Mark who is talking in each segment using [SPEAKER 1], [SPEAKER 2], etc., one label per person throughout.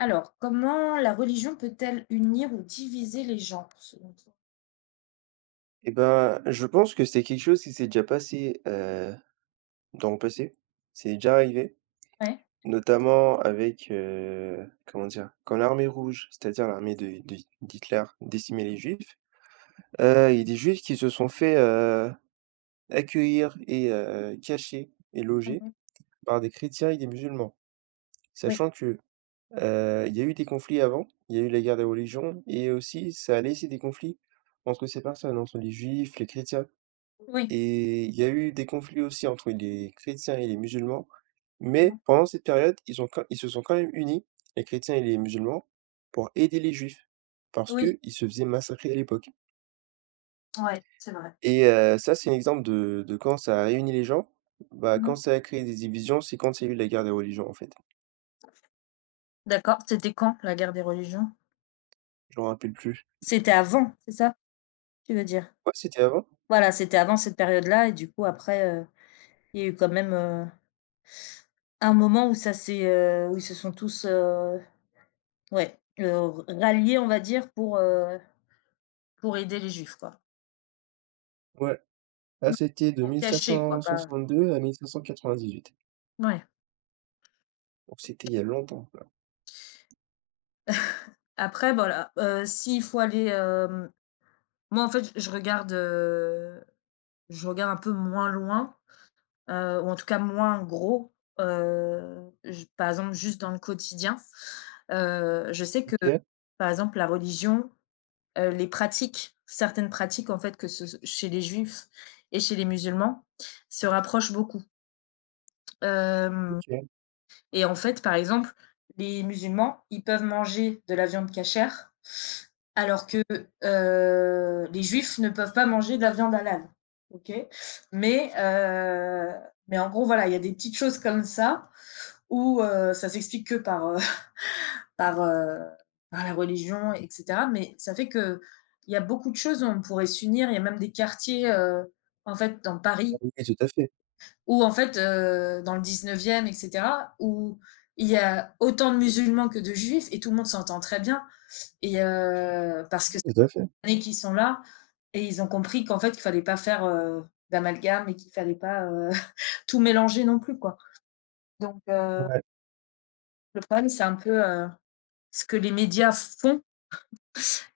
[SPEAKER 1] Alors, comment la religion peut-elle unir ou diviser les gens, selon toi?
[SPEAKER 2] Et ben, je pense que c'est quelque chose qui s'est déjà passé, dans le passé. C'est déjà arrivé,
[SPEAKER 1] Ouais,
[SPEAKER 2] notamment avec, comment dire? Quand l'armée rouge, c'est-à-dire l'armée de d'Hitler, décimait les juifs, il y a des juifs qui se sont fait, accueillir et cacher et loger par des chrétiens et des musulmans.
[SPEAKER 1] oui,
[SPEAKER 2] Sachant que, il y a eu des conflits avant, il y a eu la guerre des religions et aussi ça a laissé des conflits entre ces personnes, entre les juifs, les chrétiens.
[SPEAKER 1] oui,
[SPEAKER 2] Et il y a eu des conflits aussi entre les chrétiens et les musulmans, mais
[SPEAKER 1] mmh,
[SPEAKER 2] pendant cette période, ils se sont quand même unis, les chrétiens et les musulmans, pour aider les juifs, parce
[SPEAKER 1] oui.
[SPEAKER 2] qu'ils se faisaient massacrer à l'époque.
[SPEAKER 1] Ouais, c'est vrai.
[SPEAKER 2] Et ça, c'est un exemple de quand ça a réuni les gens. Bah, quand
[SPEAKER 1] Mmh.
[SPEAKER 2] ça a créé des divisions, c'est quand il y a eu la guerre des religions, en fait.
[SPEAKER 1] D'accord, c'était quand la guerre des religions?
[SPEAKER 2] Je me rappelle plus.
[SPEAKER 1] C'était avant, c'est ça, tu veux dire?
[SPEAKER 2] Ouais, c'était avant?
[SPEAKER 1] Voilà, c'était avant cette période-là et du coup après, il y a eu quand même, un moment où ça s'est, où ils se sont tous, ouais, ralliés, on va dire, pour aider les juifs, quoi.
[SPEAKER 2] Ouais. Là,
[SPEAKER 1] Mmh.
[SPEAKER 2] c'était de
[SPEAKER 1] Pour cacher, quoi, pas.
[SPEAKER 2] 1562 à 1598.
[SPEAKER 1] Ouais.
[SPEAKER 2] Donc c'était il y a longtemps, quoi.
[SPEAKER 1] Après voilà, s'il faut aller. Hem Moi, en fait, je regarde un peu moins loin, ou en tout cas moins gros, j par exemple, juste dans le quotidien. Je sais que,
[SPEAKER 2] OK,
[SPEAKER 1] par exemple, la religion, les pratiques, certaines pratiques, en fait, que ce chez les juifs et chez les musulmans, se rapprochent beaucoup. Hem
[SPEAKER 2] OK.
[SPEAKER 1] Et en fait, par exemple, les musulmans, ils peuvent manger de la viande cachère, alors que, les juifs ne peuvent pas manger de la viande halal, OK? Mais, heu, mais en gros, voilà, il y a des petites choses comme ça où, ça s'explique que par, heu, par la religion et cetera, mais ça fait que il y a beaucoup de choses où on pourrait s'unir. Il y a même des quartiers, en fait, dans
[SPEAKER 2] Ah
[SPEAKER 1] Paris
[SPEAKER 2] oui, tout à fait.
[SPEAKER 1] ou en fait, dans le 19e et cetera, où il y a autant de musulmans que de juifs et tout le monde s'entend très bien et parce que ça
[SPEAKER 2] Ouais, tout à fait.
[SPEAKER 1] fait années qu'ils sont là et ils ont compris qu'en fait, qu'il ne fallait pas faire, d'amalgame et qu'il ne fallait pas, tout mélanger non plus, quoi. Donc
[SPEAKER 2] Ouais,
[SPEAKER 1] heu,
[SPEAKER 2] ouais.
[SPEAKER 1] le problème, c'est un peu, ce que les médias font,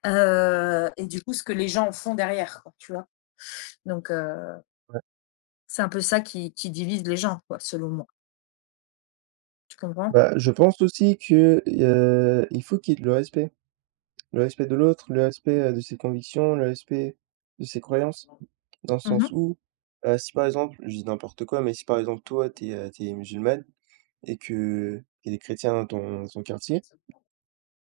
[SPEAKER 1] et du coup, ce que les gens font derrière, quoi, tu vois? Donc, c'est un peu ça qui divise les gens, quoi, selon moi. Tu comprends?
[SPEAKER 2] Bah, je pense aussi que, il faut qu'il y ait le respect. Le respect de l'autre, le respect, de ses convictions, le respect de ses croyances. Dans le sens
[SPEAKER 1] Mmh.
[SPEAKER 2] où, si par exemple, je dis n'importe quoi, mais si par exemple tu es musulmane et qu'il y a des chrétiens dans ton quartier,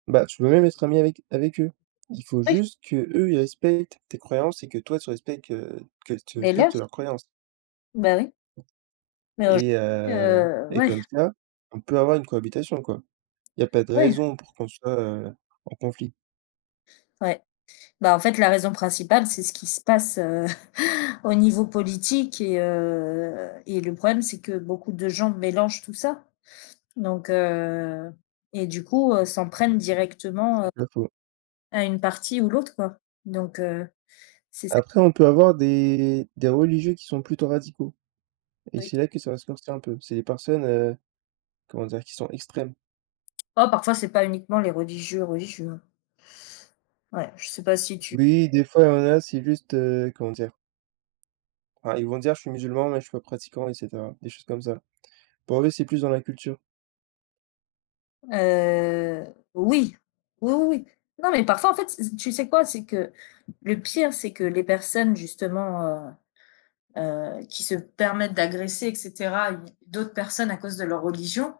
[SPEAKER 2] bah, tu peux même être ami avec eux. Il faut
[SPEAKER 1] Oui,
[SPEAKER 2] juste qu'eux, ils respectent tes croyances et que tu
[SPEAKER 1] les leurs.
[SPEAKER 2] respectes leurs croyances
[SPEAKER 1] Bah, oui. Mais aujourd'hui,
[SPEAKER 2] et heu et
[SPEAKER 1] ouais,
[SPEAKER 2] comme ça, on peut avoir une cohabitation, quoi. Il y a pas de
[SPEAKER 1] ouais,
[SPEAKER 2] raison pour qu'on soit, en conflit,
[SPEAKER 1] ouais. Bah, en fait, la raison principale, c'est ce qui se passe, au niveau politique et le problème, c'est que beaucoup de gens mélangent tout ça. Donc et du coup, s'en prennent directement,
[SPEAKER 2] c'est pas faux.
[SPEAKER 1] à une partie ou l'autre, quoi. Donc, c'est ça.
[SPEAKER 2] Après, on peut avoir des religieux qui sont plutôt radicaux et
[SPEAKER 1] Oui.
[SPEAKER 2] c'est là que ça va se corser un peu. C'est des personnes, comment dire? Qui sont extrêmes.
[SPEAKER 1] Oh, parfois, c'est pas uniquement les religieux, religieux, hein. Ouais, je sais pas si tu.
[SPEAKER 2] Oui, des fois, il y en a, c'est juste, comment dire? Enfin, ils vont dire: «Je suis musulman, mais je suis pas pratiquant» et cetera, des choses comme ça. Pour eux, c'est plus dans la culture.
[SPEAKER 1] Heu, oui, oui, oui, oui. Non, mais parfois, en fait, c tu sais quoi? C'est que le pire, c'est que les personnes justement, qui se permettent d'agresser et cetera, une d'autres personnes à cause de leur religion,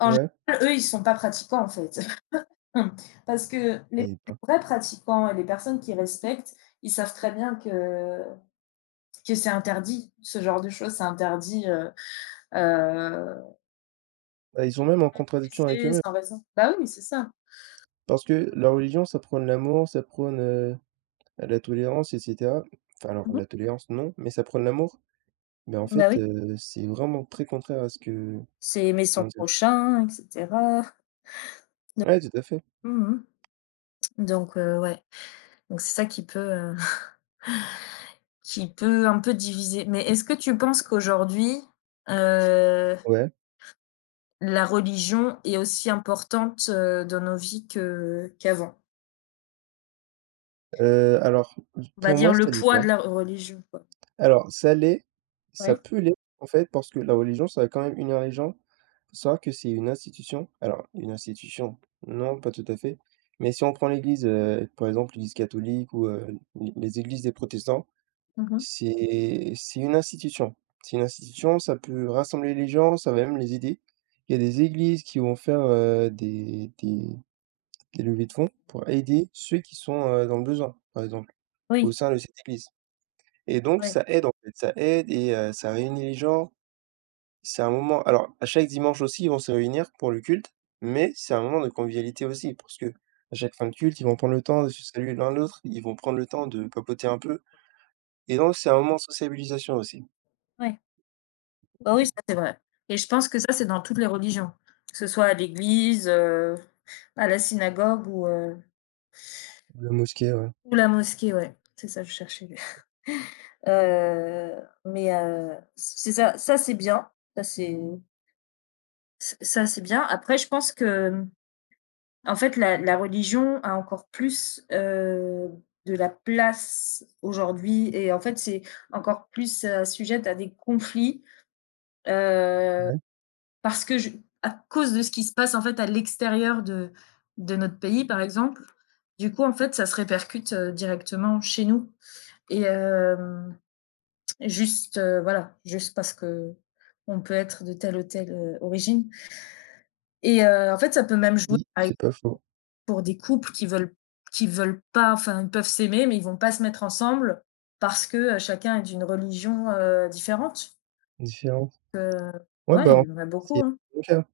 [SPEAKER 1] en
[SPEAKER 2] Ouais
[SPEAKER 1] général, eux, ils sont pas pratiquants, en fait. Parce que les
[SPEAKER 2] et ben,
[SPEAKER 1] vrais pratiquants et les personnes qui respectent, ils savent très bien que c'est interdit, ce genre de choses. C'est interdit, heu,
[SPEAKER 2] bah, ils sont même en contradiction avec
[SPEAKER 1] blesser
[SPEAKER 2] eux-mêmes
[SPEAKER 1] sans raison. Bah oui, c'est ça.
[SPEAKER 2] parce que la religion, ça prône l'amour, ça prône, la tolérance et cetera. Enfin alors
[SPEAKER 1] Mmh mh.
[SPEAKER 2] la tolérance non, mais ça prône l'amour. Mais en
[SPEAKER 1] Bah
[SPEAKER 2] fait,
[SPEAKER 1] oui.
[SPEAKER 2] c'est vraiment très contraire à ce que
[SPEAKER 1] C'est aimer son
[SPEAKER 2] comment dire?
[SPEAKER 1] prochain et cetera.
[SPEAKER 2] Ouais, tout à fait.
[SPEAKER 1] Mmh mh. Donc, ouais, donc c'est ça qui peut un peu diviser. Mais est-ce que tu penses qu'aujourd'hui, heu,
[SPEAKER 2] Ouais,
[SPEAKER 1] la religion est aussi importante, dans nos vies que qu'avant?
[SPEAKER 2] alors,
[SPEAKER 1] On va
[SPEAKER 2] pour moi,
[SPEAKER 1] dire le
[SPEAKER 2] ça l'est
[SPEAKER 1] poids de
[SPEAKER 2] pas.
[SPEAKER 1] la religion, quoi.
[SPEAKER 2] Alors, ça l'est, ça
[SPEAKER 1] Ouais.
[SPEAKER 2] peut l'être, en fait, parce que la religion, ça a quand même unir les gens. Faut savoir que c'est une institution alors, une institution, non, pas tout à fait, mais si on prend l'église, par exemple, l'église catholique ou, les églises des protestants,
[SPEAKER 1] Mmh mh.
[SPEAKER 2] c'est une institution. C'est une institution, ça peut rassembler les gens, ça va même les aider. Il y a des églises qui vont faire, des levées de fonds pour aider ceux qui sont, dans le besoin, par exemple, au
[SPEAKER 1] Oui,
[SPEAKER 2] sein de cette église et donc
[SPEAKER 1] ouais,
[SPEAKER 2] ça aide, en fait, ça aide et ça réunit les gens. C'est un moment alors à chaque dimanche aussi, ils vont se réunir pour le culte, mais c'est un moment de convivialité aussi parce que à chaque fin de culte, ils vont prendre le temps de se saluer l'un l'autre, ils vont prendre le temps de papoter un peu et donc c'est un moment de sociabilisation aussi.
[SPEAKER 1] ouais. Bah, oui, ça c'est vrai et je pense que ça, c'est dans toutes les religions, que ce soit à l'église, à la synagogue ou heu,
[SPEAKER 2] La mosquée, ouais.
[SPEAKER 1] ou la mosquée, ouais. C'est ça, je cherchais. Heu, mais c'est ça, ça c'est bien, ça c'est ça c'est bien. Après je pense que, en fait la religion a encore plus, de la place aujourd'hui et en fait c'est encore plus, sujette à des conflits, heu,
[SPEAKER 2] Ouais,
[SPEAKER 1] parce que je à cause de ce qui se passe en fait à l'extérieur de notre pays par exemple. Du coup en fait ça se répercute, directement chez nous et hem juste, voilà, juste parce que on peut être de telle ou telle, origine et en fait, ça peut même jouer,
[SPEAKER 2] oui,
[SPEAKER 1] par exemple,
[SPEAKER 2] c'est pas faux.
[SPEAKER 1] pour des couples qui veulent pas, enfin, ils peuvent s'aimer, mais ils vont pas se mettre ensemble parce que, chacun est d'une religion, différente.
[SPEAKER 2] Différente.
[SPEAKER 1] Heu,
[SPEAKER 2] Ouais, bah,
[SPEAKER 1] ouais,
[SPEAKER 2] en fait,
[SPEAKER 1] il y en a beaucoup,
[SPEAKER 2] c'est
[SPEAKER 1] hein.
[SPEAKER 2] mon cas.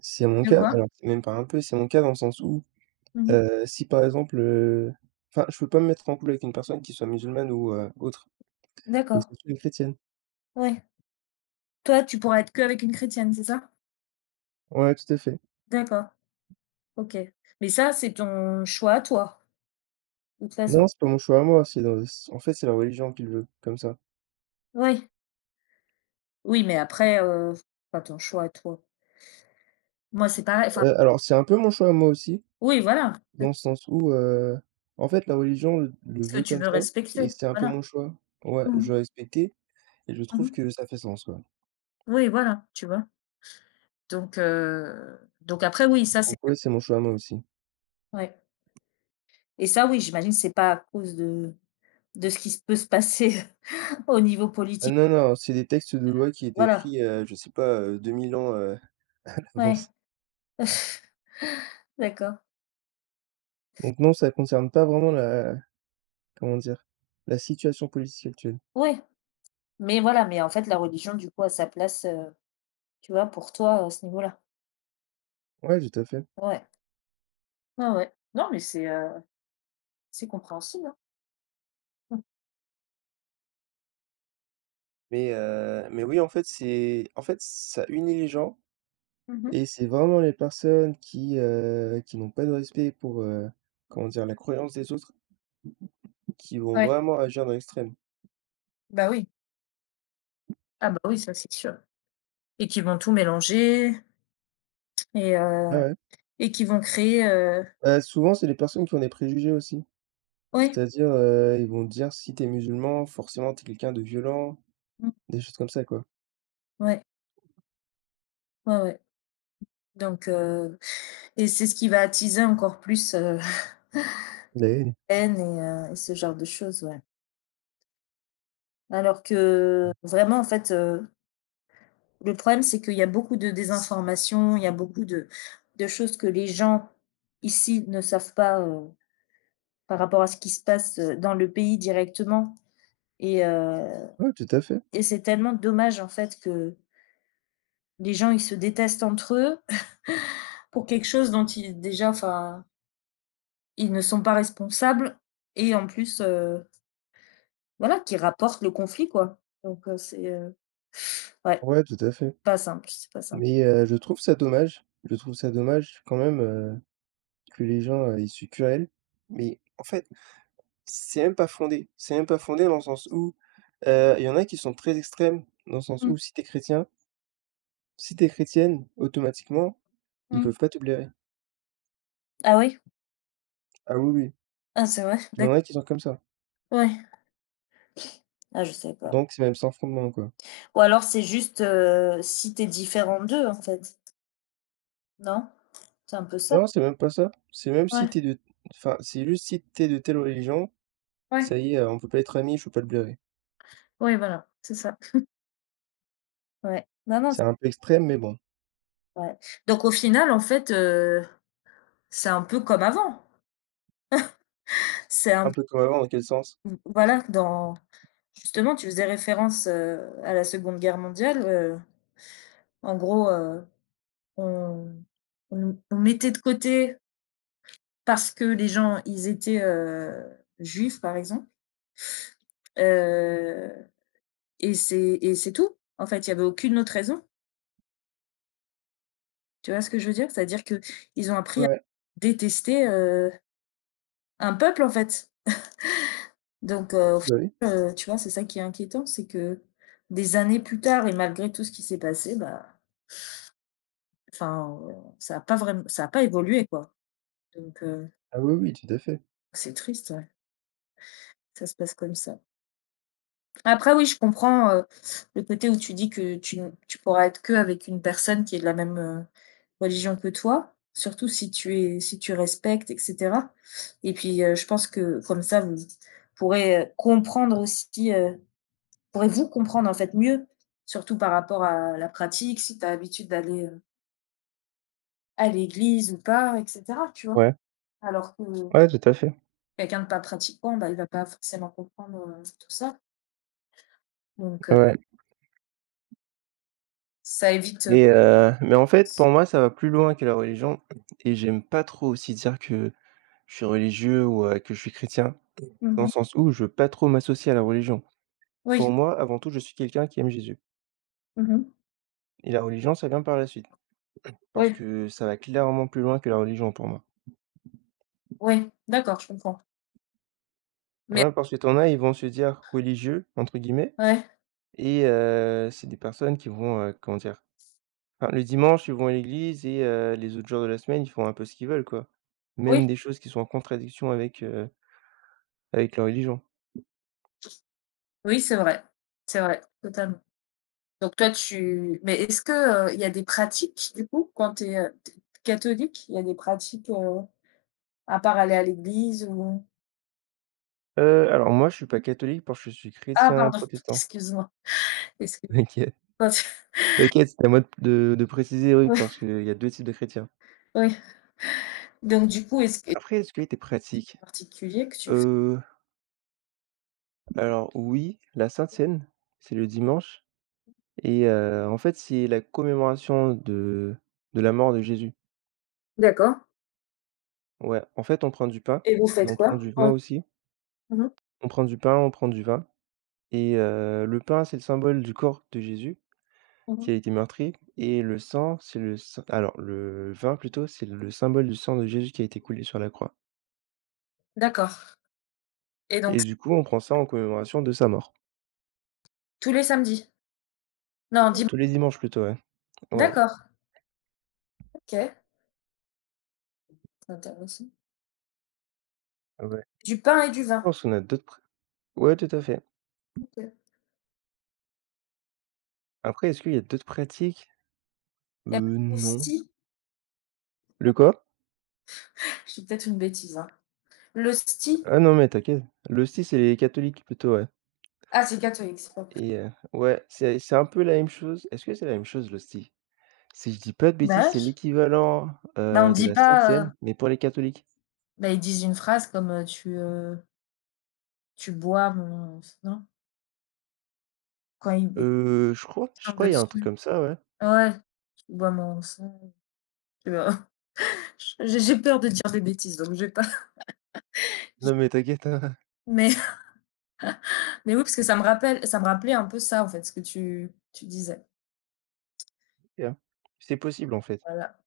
[SPEAKER 2] C'est mon
[SPEAKER 1] De
[SPEAKER 2] cas,
[SPEAKER 1] quoi?
[SPEAKER 2] alors c'est même pas un peu, c'est mon cas dans le sens où
[SPEAKER 1] Mmh.
[SPEAKER 2] Si par exemple, enfin, je peux pas me mettre en couple avec une personne qui soit musulmane ou, autre. Faut que
[SPEAKER 1] D'accord,
[SPEAKER 2] ce soit une chrétienne.
[SPEAKER 1] ouais. Toi, tu pourras être qu'avec une chrétienne, c'est ça?
[SPEAKER 2] Ouais, tout à fait.
[SPEAKER 1] D'accord, OK. Mais ça, c'est ton choix à toi, de toute façon.
[SPEAKER 2] Non, c'est pas mon choix à moi, c'est dans c en fait, c'est la religion qui le veut, comme ça.
[SPEAKER 1] Oui. Oui, mais après, c'est pas ton choix à toi. Moi, c'est pareil, enfin.
[SPEAKER 2] Alors c'est un peu mon choix à moi aussi,
[SPEAKER 1] Oui, voilà, c'est
[SPEAKER 2] dans le sens où, en fait, la religion le
[SPEAKER 1] ce que
[SPEAKER 2] veut
[SPEAKER 1] tu
[SPEAKER 2] comme
[SPEAKER 1] veux
[SPEAKER 2] ça et
[SPEAKER 1] respecter,
[SPEAKER 2] c'est un peu
[SPEAKER 1] voilà.
[SPEAKER 2] mon choix. Ouais,
[SPEAKER 1] Mmh
[SPEAKER 2] je
[SPEAKER 1] mh.
[SPEAKER 2] dois respecter et je
[SPEAKER 1] Mmh
[SPEAKER 2] trouve
[SPEAKER 1] mh.
[SPEAKER 2] que ça fait sens, quoi.
[SPEAKER 1] Oui, voilà, tu vois? Donc, après oui, ça c'est
[SPEAKER 2] Donc ouais, c'est mon choix à moi aussi.
[SPEAKER 1] ouais et ça oui, j'imagine c'est pas à cause de ce qui s peut se passer au niveau
[SPEAKER 2] Ah
[SPEAKER 1] politique.
[SPEAKER 2] non, non, c'est des textes de loi qui étaient
[SPEAKER 1] Voilà,
[SPEAKER 2] écrits, je sais pas, 2000 ans, à
[SPEAKER 1] ouais,
[SPEAKER 2] l'avance.
[SPEAKER 1] d'accord.
[SPEAKER 2] Donc non, ça concerne pas vraiment la comment dire? La situation politique actuelle.
[SPEAKER 1] Ouais, mais voilà, mais en fait la religion du coup a sa place, tu vois, pour toi à ce niveau-là?
[SPEAKER 2] Ouais, tout à fait.
[SPEAKER 1] Ouais, ouais, ouais. Non mais c'est compréhensible, hein. Mmh.
[SPEAKER 2] Mais oui, en fait, c'est en fait, ça unit les gens
[SPEAKER 1] Mmh mh.
[SPEAKER 2] et c'est vraiment les personnes qui n'ont pas de respect pour, comment dire? La croyance des autres qui vont
[SPEAKER 1] Ouais,
[SPEAKER 2] vraiment agir dans l'extrême.
[SPEAKER 1] bah oui. Ah bah oui, ça c'est sûr et qu'ils vont tout mélanger et
[SPEAKER 2] Ouais, ouais.
[SPEAKER 1] et qui vont créer,
[SPEAKER 2] Bah, souvent, c'est les personnes qui ont des préjugés aussi.
[SPEAKER 1] ouais,
[SPEAKER 2] C'est-à-dire, ils vont dire: «Si t'es musulman, forcément t'es quelqu'un de violent»,
[SPEAKER 1] mmh,
[SPEAKER 2] des choses comme ça, quoi.
[SPEAKER 1] ouais, ouais, ouais. Donc et c'est ce qui va attiser encore plus,
[SPEAKER 2] La haine.
[SPEAKER 1] haine et ce genre de choses, ouais. Alors que vraiment, en fait, le problème, c'est qu'il y a beaucoup de désinformation, il y a beaucoup de choses que les gens ici ne savent pas, par rapport à ce qui se passe, dans le pays directement et heu
[SPEAKER 2] Ouais, tout à fait.
[SPEAKER 1] et c'est tellement dommage, en fait, que les gens, ils se détestent entre eux pour quelque chose dont ils déjà, enfin. Ils ne sont pas responsables et en plus, voilà, qui rapportent le conflit, quoi. Donc, c'est, ouais,
[SPEAKER 2] Ouais, tout à fait.
[SPEAKER 1] pas simple, c'est pas simple.
[SPEAKER 2] Mais je trouve ça dommage. Je trouve ça dommage quand même, que les gens, ils suent que mais en fait, c'est même pas fondé. C'est même pas fondé dans le sens où, il y en a qui sont très extrêmes, dans le sens où
[SPEAKER 1] Mmh
[SPEAKER 2] si t'es chrétienne, automatiquement, ils
[SPEAKER 1] mh.
[SPEAKER 2] peuvent pas te blairer.
[SPEAKER 1] Ah oui?
[SPEAKER 2] Ah oui, oui,
[SPEAKER 1] Ah c'est vrai?
[SPEAKER 2] il y en
[SPEAKER 1] D'acc
[SPEAKER 2] a qui sont comme ça,
[SPEAKER 1] ouais. Ah je savais pas.
[SPEAKER 2] donc c'est même sans fondement, quoi.
[SPEAKER 1] Ou alors c'est juste, si tu es différent d'eux, en fait, non? C'est un peu ça?
[SPEAKER 2] Non, c'est même pas ça, c'est même si
[SPEAKER 1] Ouais,
[SPEAKER 2] t'es de enfin, c'est juste si t'es de telle religion,
[SPEAKER 1] ouais,
[SPEAKER 2] ça y est, on peut pas être amis, je peux pas te blairer.
[SPEAKER 1] ouais, voilà, c'est ça. Ouais. Non, non, c'est
[SPEAKER 2] C'est un peu extrême, mais bon,
[SPEAKER 1] ouais. Donc au final, en fait, c'est un peu comme avant. C'est un
[SPEAKER 2] un
[SPEAKER 1] p
[SPEAKER 2] peu comme avant, dans quel sens?
[SPEAKER 1] v voilà, dans justement, tu faisais référence, à la Seconde Guerre mondiale. En gros, on on mettait de côté parce que les gens, ils étaient, juifs, par exemple. Heu et c'est tout. En fait, il y avait aucune autre raison. Tu vois ce que je veux dire? C'est-à-dire que ils ont appris à
[SPEAKER 2] Ouais.
[SPEAKER 1] détester, un peuple, en fait. Donc, au
[SPEAKER 2] Bah, oui.
[SPEAKER 1] final, tu vois, c'est ça qui est inquiétant, c'est que des années plus tard et malgré tout ce qui s'est passé, bah, enfin, ça a pas vraiment, ça a pas évolué, quoi. Donc,
[SPEAKER 2] Ah oui, oui, tout à fait.
[SPEAKER 1] c'est triste, ouais, ça se passe comme ça. Après oui, je comprends, le côté où tu dis que tu ne tu pourras être que avec une personne qui est de la même, religion que toi, surtout si tu respectes et cetera et puis, je pense que comme ça vous pourrez, comprendre aussi, pourrez-vous comprendre en fait mieux, surtout par rapport à la pratique, si tu as l'habitude d'aller, à l'église ou pas et cetera, tu vois?
[SPEAKER 2] Ouais,
[SPEAKER 1] Alors que
[SPEAKER 2] ouais, tout à fait,
[SPEAKER 1] quelqu'un de pas pratiquant, bah, il va pas forcément comprendre, tout ça donc,
[SPEAKER 2] ouais
[SPEAKER 1] ça évite,
[SPEAKER 2] et mais en fait, pour moi, ça va plus loin que la religion et j'aime pas trop aussi dire que je suis religieux ou que je suis chrétien, dans le
[SPEAKER 1] mmh
[SPEAKER 2] sens où je veux pas trop m'associer à la religion.
[SPEAKER 1] Oui.
[SPEAKER 2] Pour moi, avant tout, je suis quelqu'un qui aime Jésus
[SPEAKER 1] Mmh.
[SPEAKER 2] et la religion, ça vient par la suite parce
[SPEAKER 1] Oui,
[SPEAKER 2] que ça va clairement plus loin que la religion pour moi.
[SPEAKER 1] oui, d'accord, je comprends. Mais
[SPEAKER 2] Ouais, parce que t'en as, ils vont se dire «religieux» entre guillemets
[SPEAKER 1] ouais,
[SPEAKER 2] et c'est des personnes qui vont, comment dire? Enfin, le dimanche, ils vont à l'église et les autres jours de la semaine, ils font un peu ce qu'ils veulent, quoi. Mmh.
[SPEAKER 1] oui,
[SPEAKER 2] Même des choses qui sont en contradiction avec leur religion.
[SPEAKER 1] oui, c'est vrai, totalement. Donc toi, tu mais est-ce que, il y a des pratiques, du coup, quand tu es, catholique, il y a des pratiques, à part aller à l'église ou.
[SPEAKER 2] Alors moi, je suis pas catholique parce que je suis
[SPEAKER 1] Ah
[SPEAKER 2] chrétien
[SPEAKER 1] pardon,
[SPEAKER 2] protestant.
[SPEAKER 1] excuse-moi, excuse-moi. Quand tu.
[SPEAKER 2] T'inquiète, t'inquiète, c'est à moi de préciser, oui,
[SPEAKER 1] oui,
[SPEAKER 2] parce qu'il y a 2 types de chrétiens.
[SPEAKER 1] oui. Donc du coup, est-ce que c'est
[SPEAKER 2] Après, est-ce que tu es pratique?
[SPEAKER 1] particulier que tu f
[SPEAKER 2] Alors oui, la Sainte-Seine, c'est le dimanche et en fait, c'est la commémoration de la mort de Jésus.
[SPEAKER 1] d'accord
[SPEAKER 2] Ouais, en fait, on prend du pain
[SPEAKER 1] et vous
[SPEAKER 2] et
[SPEAKER 1] faites
[SPEAKER 2] on prend
[SPEAKER 1] quoi?
[SPEAKER 2] du vin
[SPEAKER 1] Ouais.
[SPEAKER 2] aussi.
[SPEAKER 1] Mmh mh.
[SPEAKER 2] On prend du pain, on prend du vin et le pain, c'est le symbole du corps de Jésus qui
[SPEAKER 1] Mmh.
[SPEAKER 2] a été meurtri et le sang, c'est le s alors le vin plutôt, c'est le symbole du sang de Jésus qui a été coulé sur la croix
[SPEAKER 1] D'accord et donc
[SPEAKER 2] et du coup, on prend ça en commémoration de sa mort.
[SPEAKER 1] tous les samedis? Non, dim
[SPEAKER 2] Tous les dimanches plutôt, ouais. Ouais,
[SPEAKER 1] d'accord, OK, c'est intéressant.
[SPEAKER 2] ouais.
[SPEAKER 1] Du pain et du
[SPEAKER 2] Je
[SPEAKER 1] vin?
[SPEAKER 2] pense qu'on a d'autres pr Ouais, tout à fait.
[SPEAKER 1] OK.
[SPEAKER 2] Après, est-ce qu'il y a d'autres pratiques?
[SPEAKER 1] Il y a pas
[SPEAKER 2] Non.
[SPEAKER 1] l'hostie?
[SPEAKER 2] Le quoi?
[SPEAKER 1] Je dis peut-être une bêtise, hein. L'hostie?
[SPEAKER 2] Ah non, mais t'inquiète. L'hostie, c'est les catholiques plutôt, ouais
[SPEAKER 1] Ah, c'est catholique, c'est pas vrai.
[SPEAKER 2] et ouais, c'est un peu la même chose. Est-ce que c'est la même chose, l'hostie? Si je dis pas de
[SPEAKER 1] Bah,
[SPEAKER 2] bêtises, c'est
[SPEAKER 1] wesh.
[SPEAKER 2] l'équivalent,
[SPEAKER 1] Bah, on
[SPEAKER 2] de
[SPEAKER 1] dit
[SPEAKER 2] la sainte
[SPEAKER 1] pas,
[SPEAKER 2] cène, mais pour les catholiques.
[SPEAKER 1] bah, ils disent une phrase comme, tu bois mon s non? Quand ils
[SPEAKER 2] Euh, je crois je
[SPEAKER 1] chantent
[SPEAKER 2] crois il y a un truc
[SPEAKER 1] dessus.
[SPEAKER 2] comme ça, ouais.
[SPEAKER 1] Ouais, tu bois mon sang, tu vois? J'ai peur de dire des bêtises, donc je vais pas.
[SPEAKER 2] Non, mais t'inquiète, hein.
[SPEAKER 1] mais mais oui, parce que ça me rappelait un peu ça, en fait, ce que tu disais.
[SPEAKER 2] C'est possible, en fait.
[SPEAKER 1] Voilà.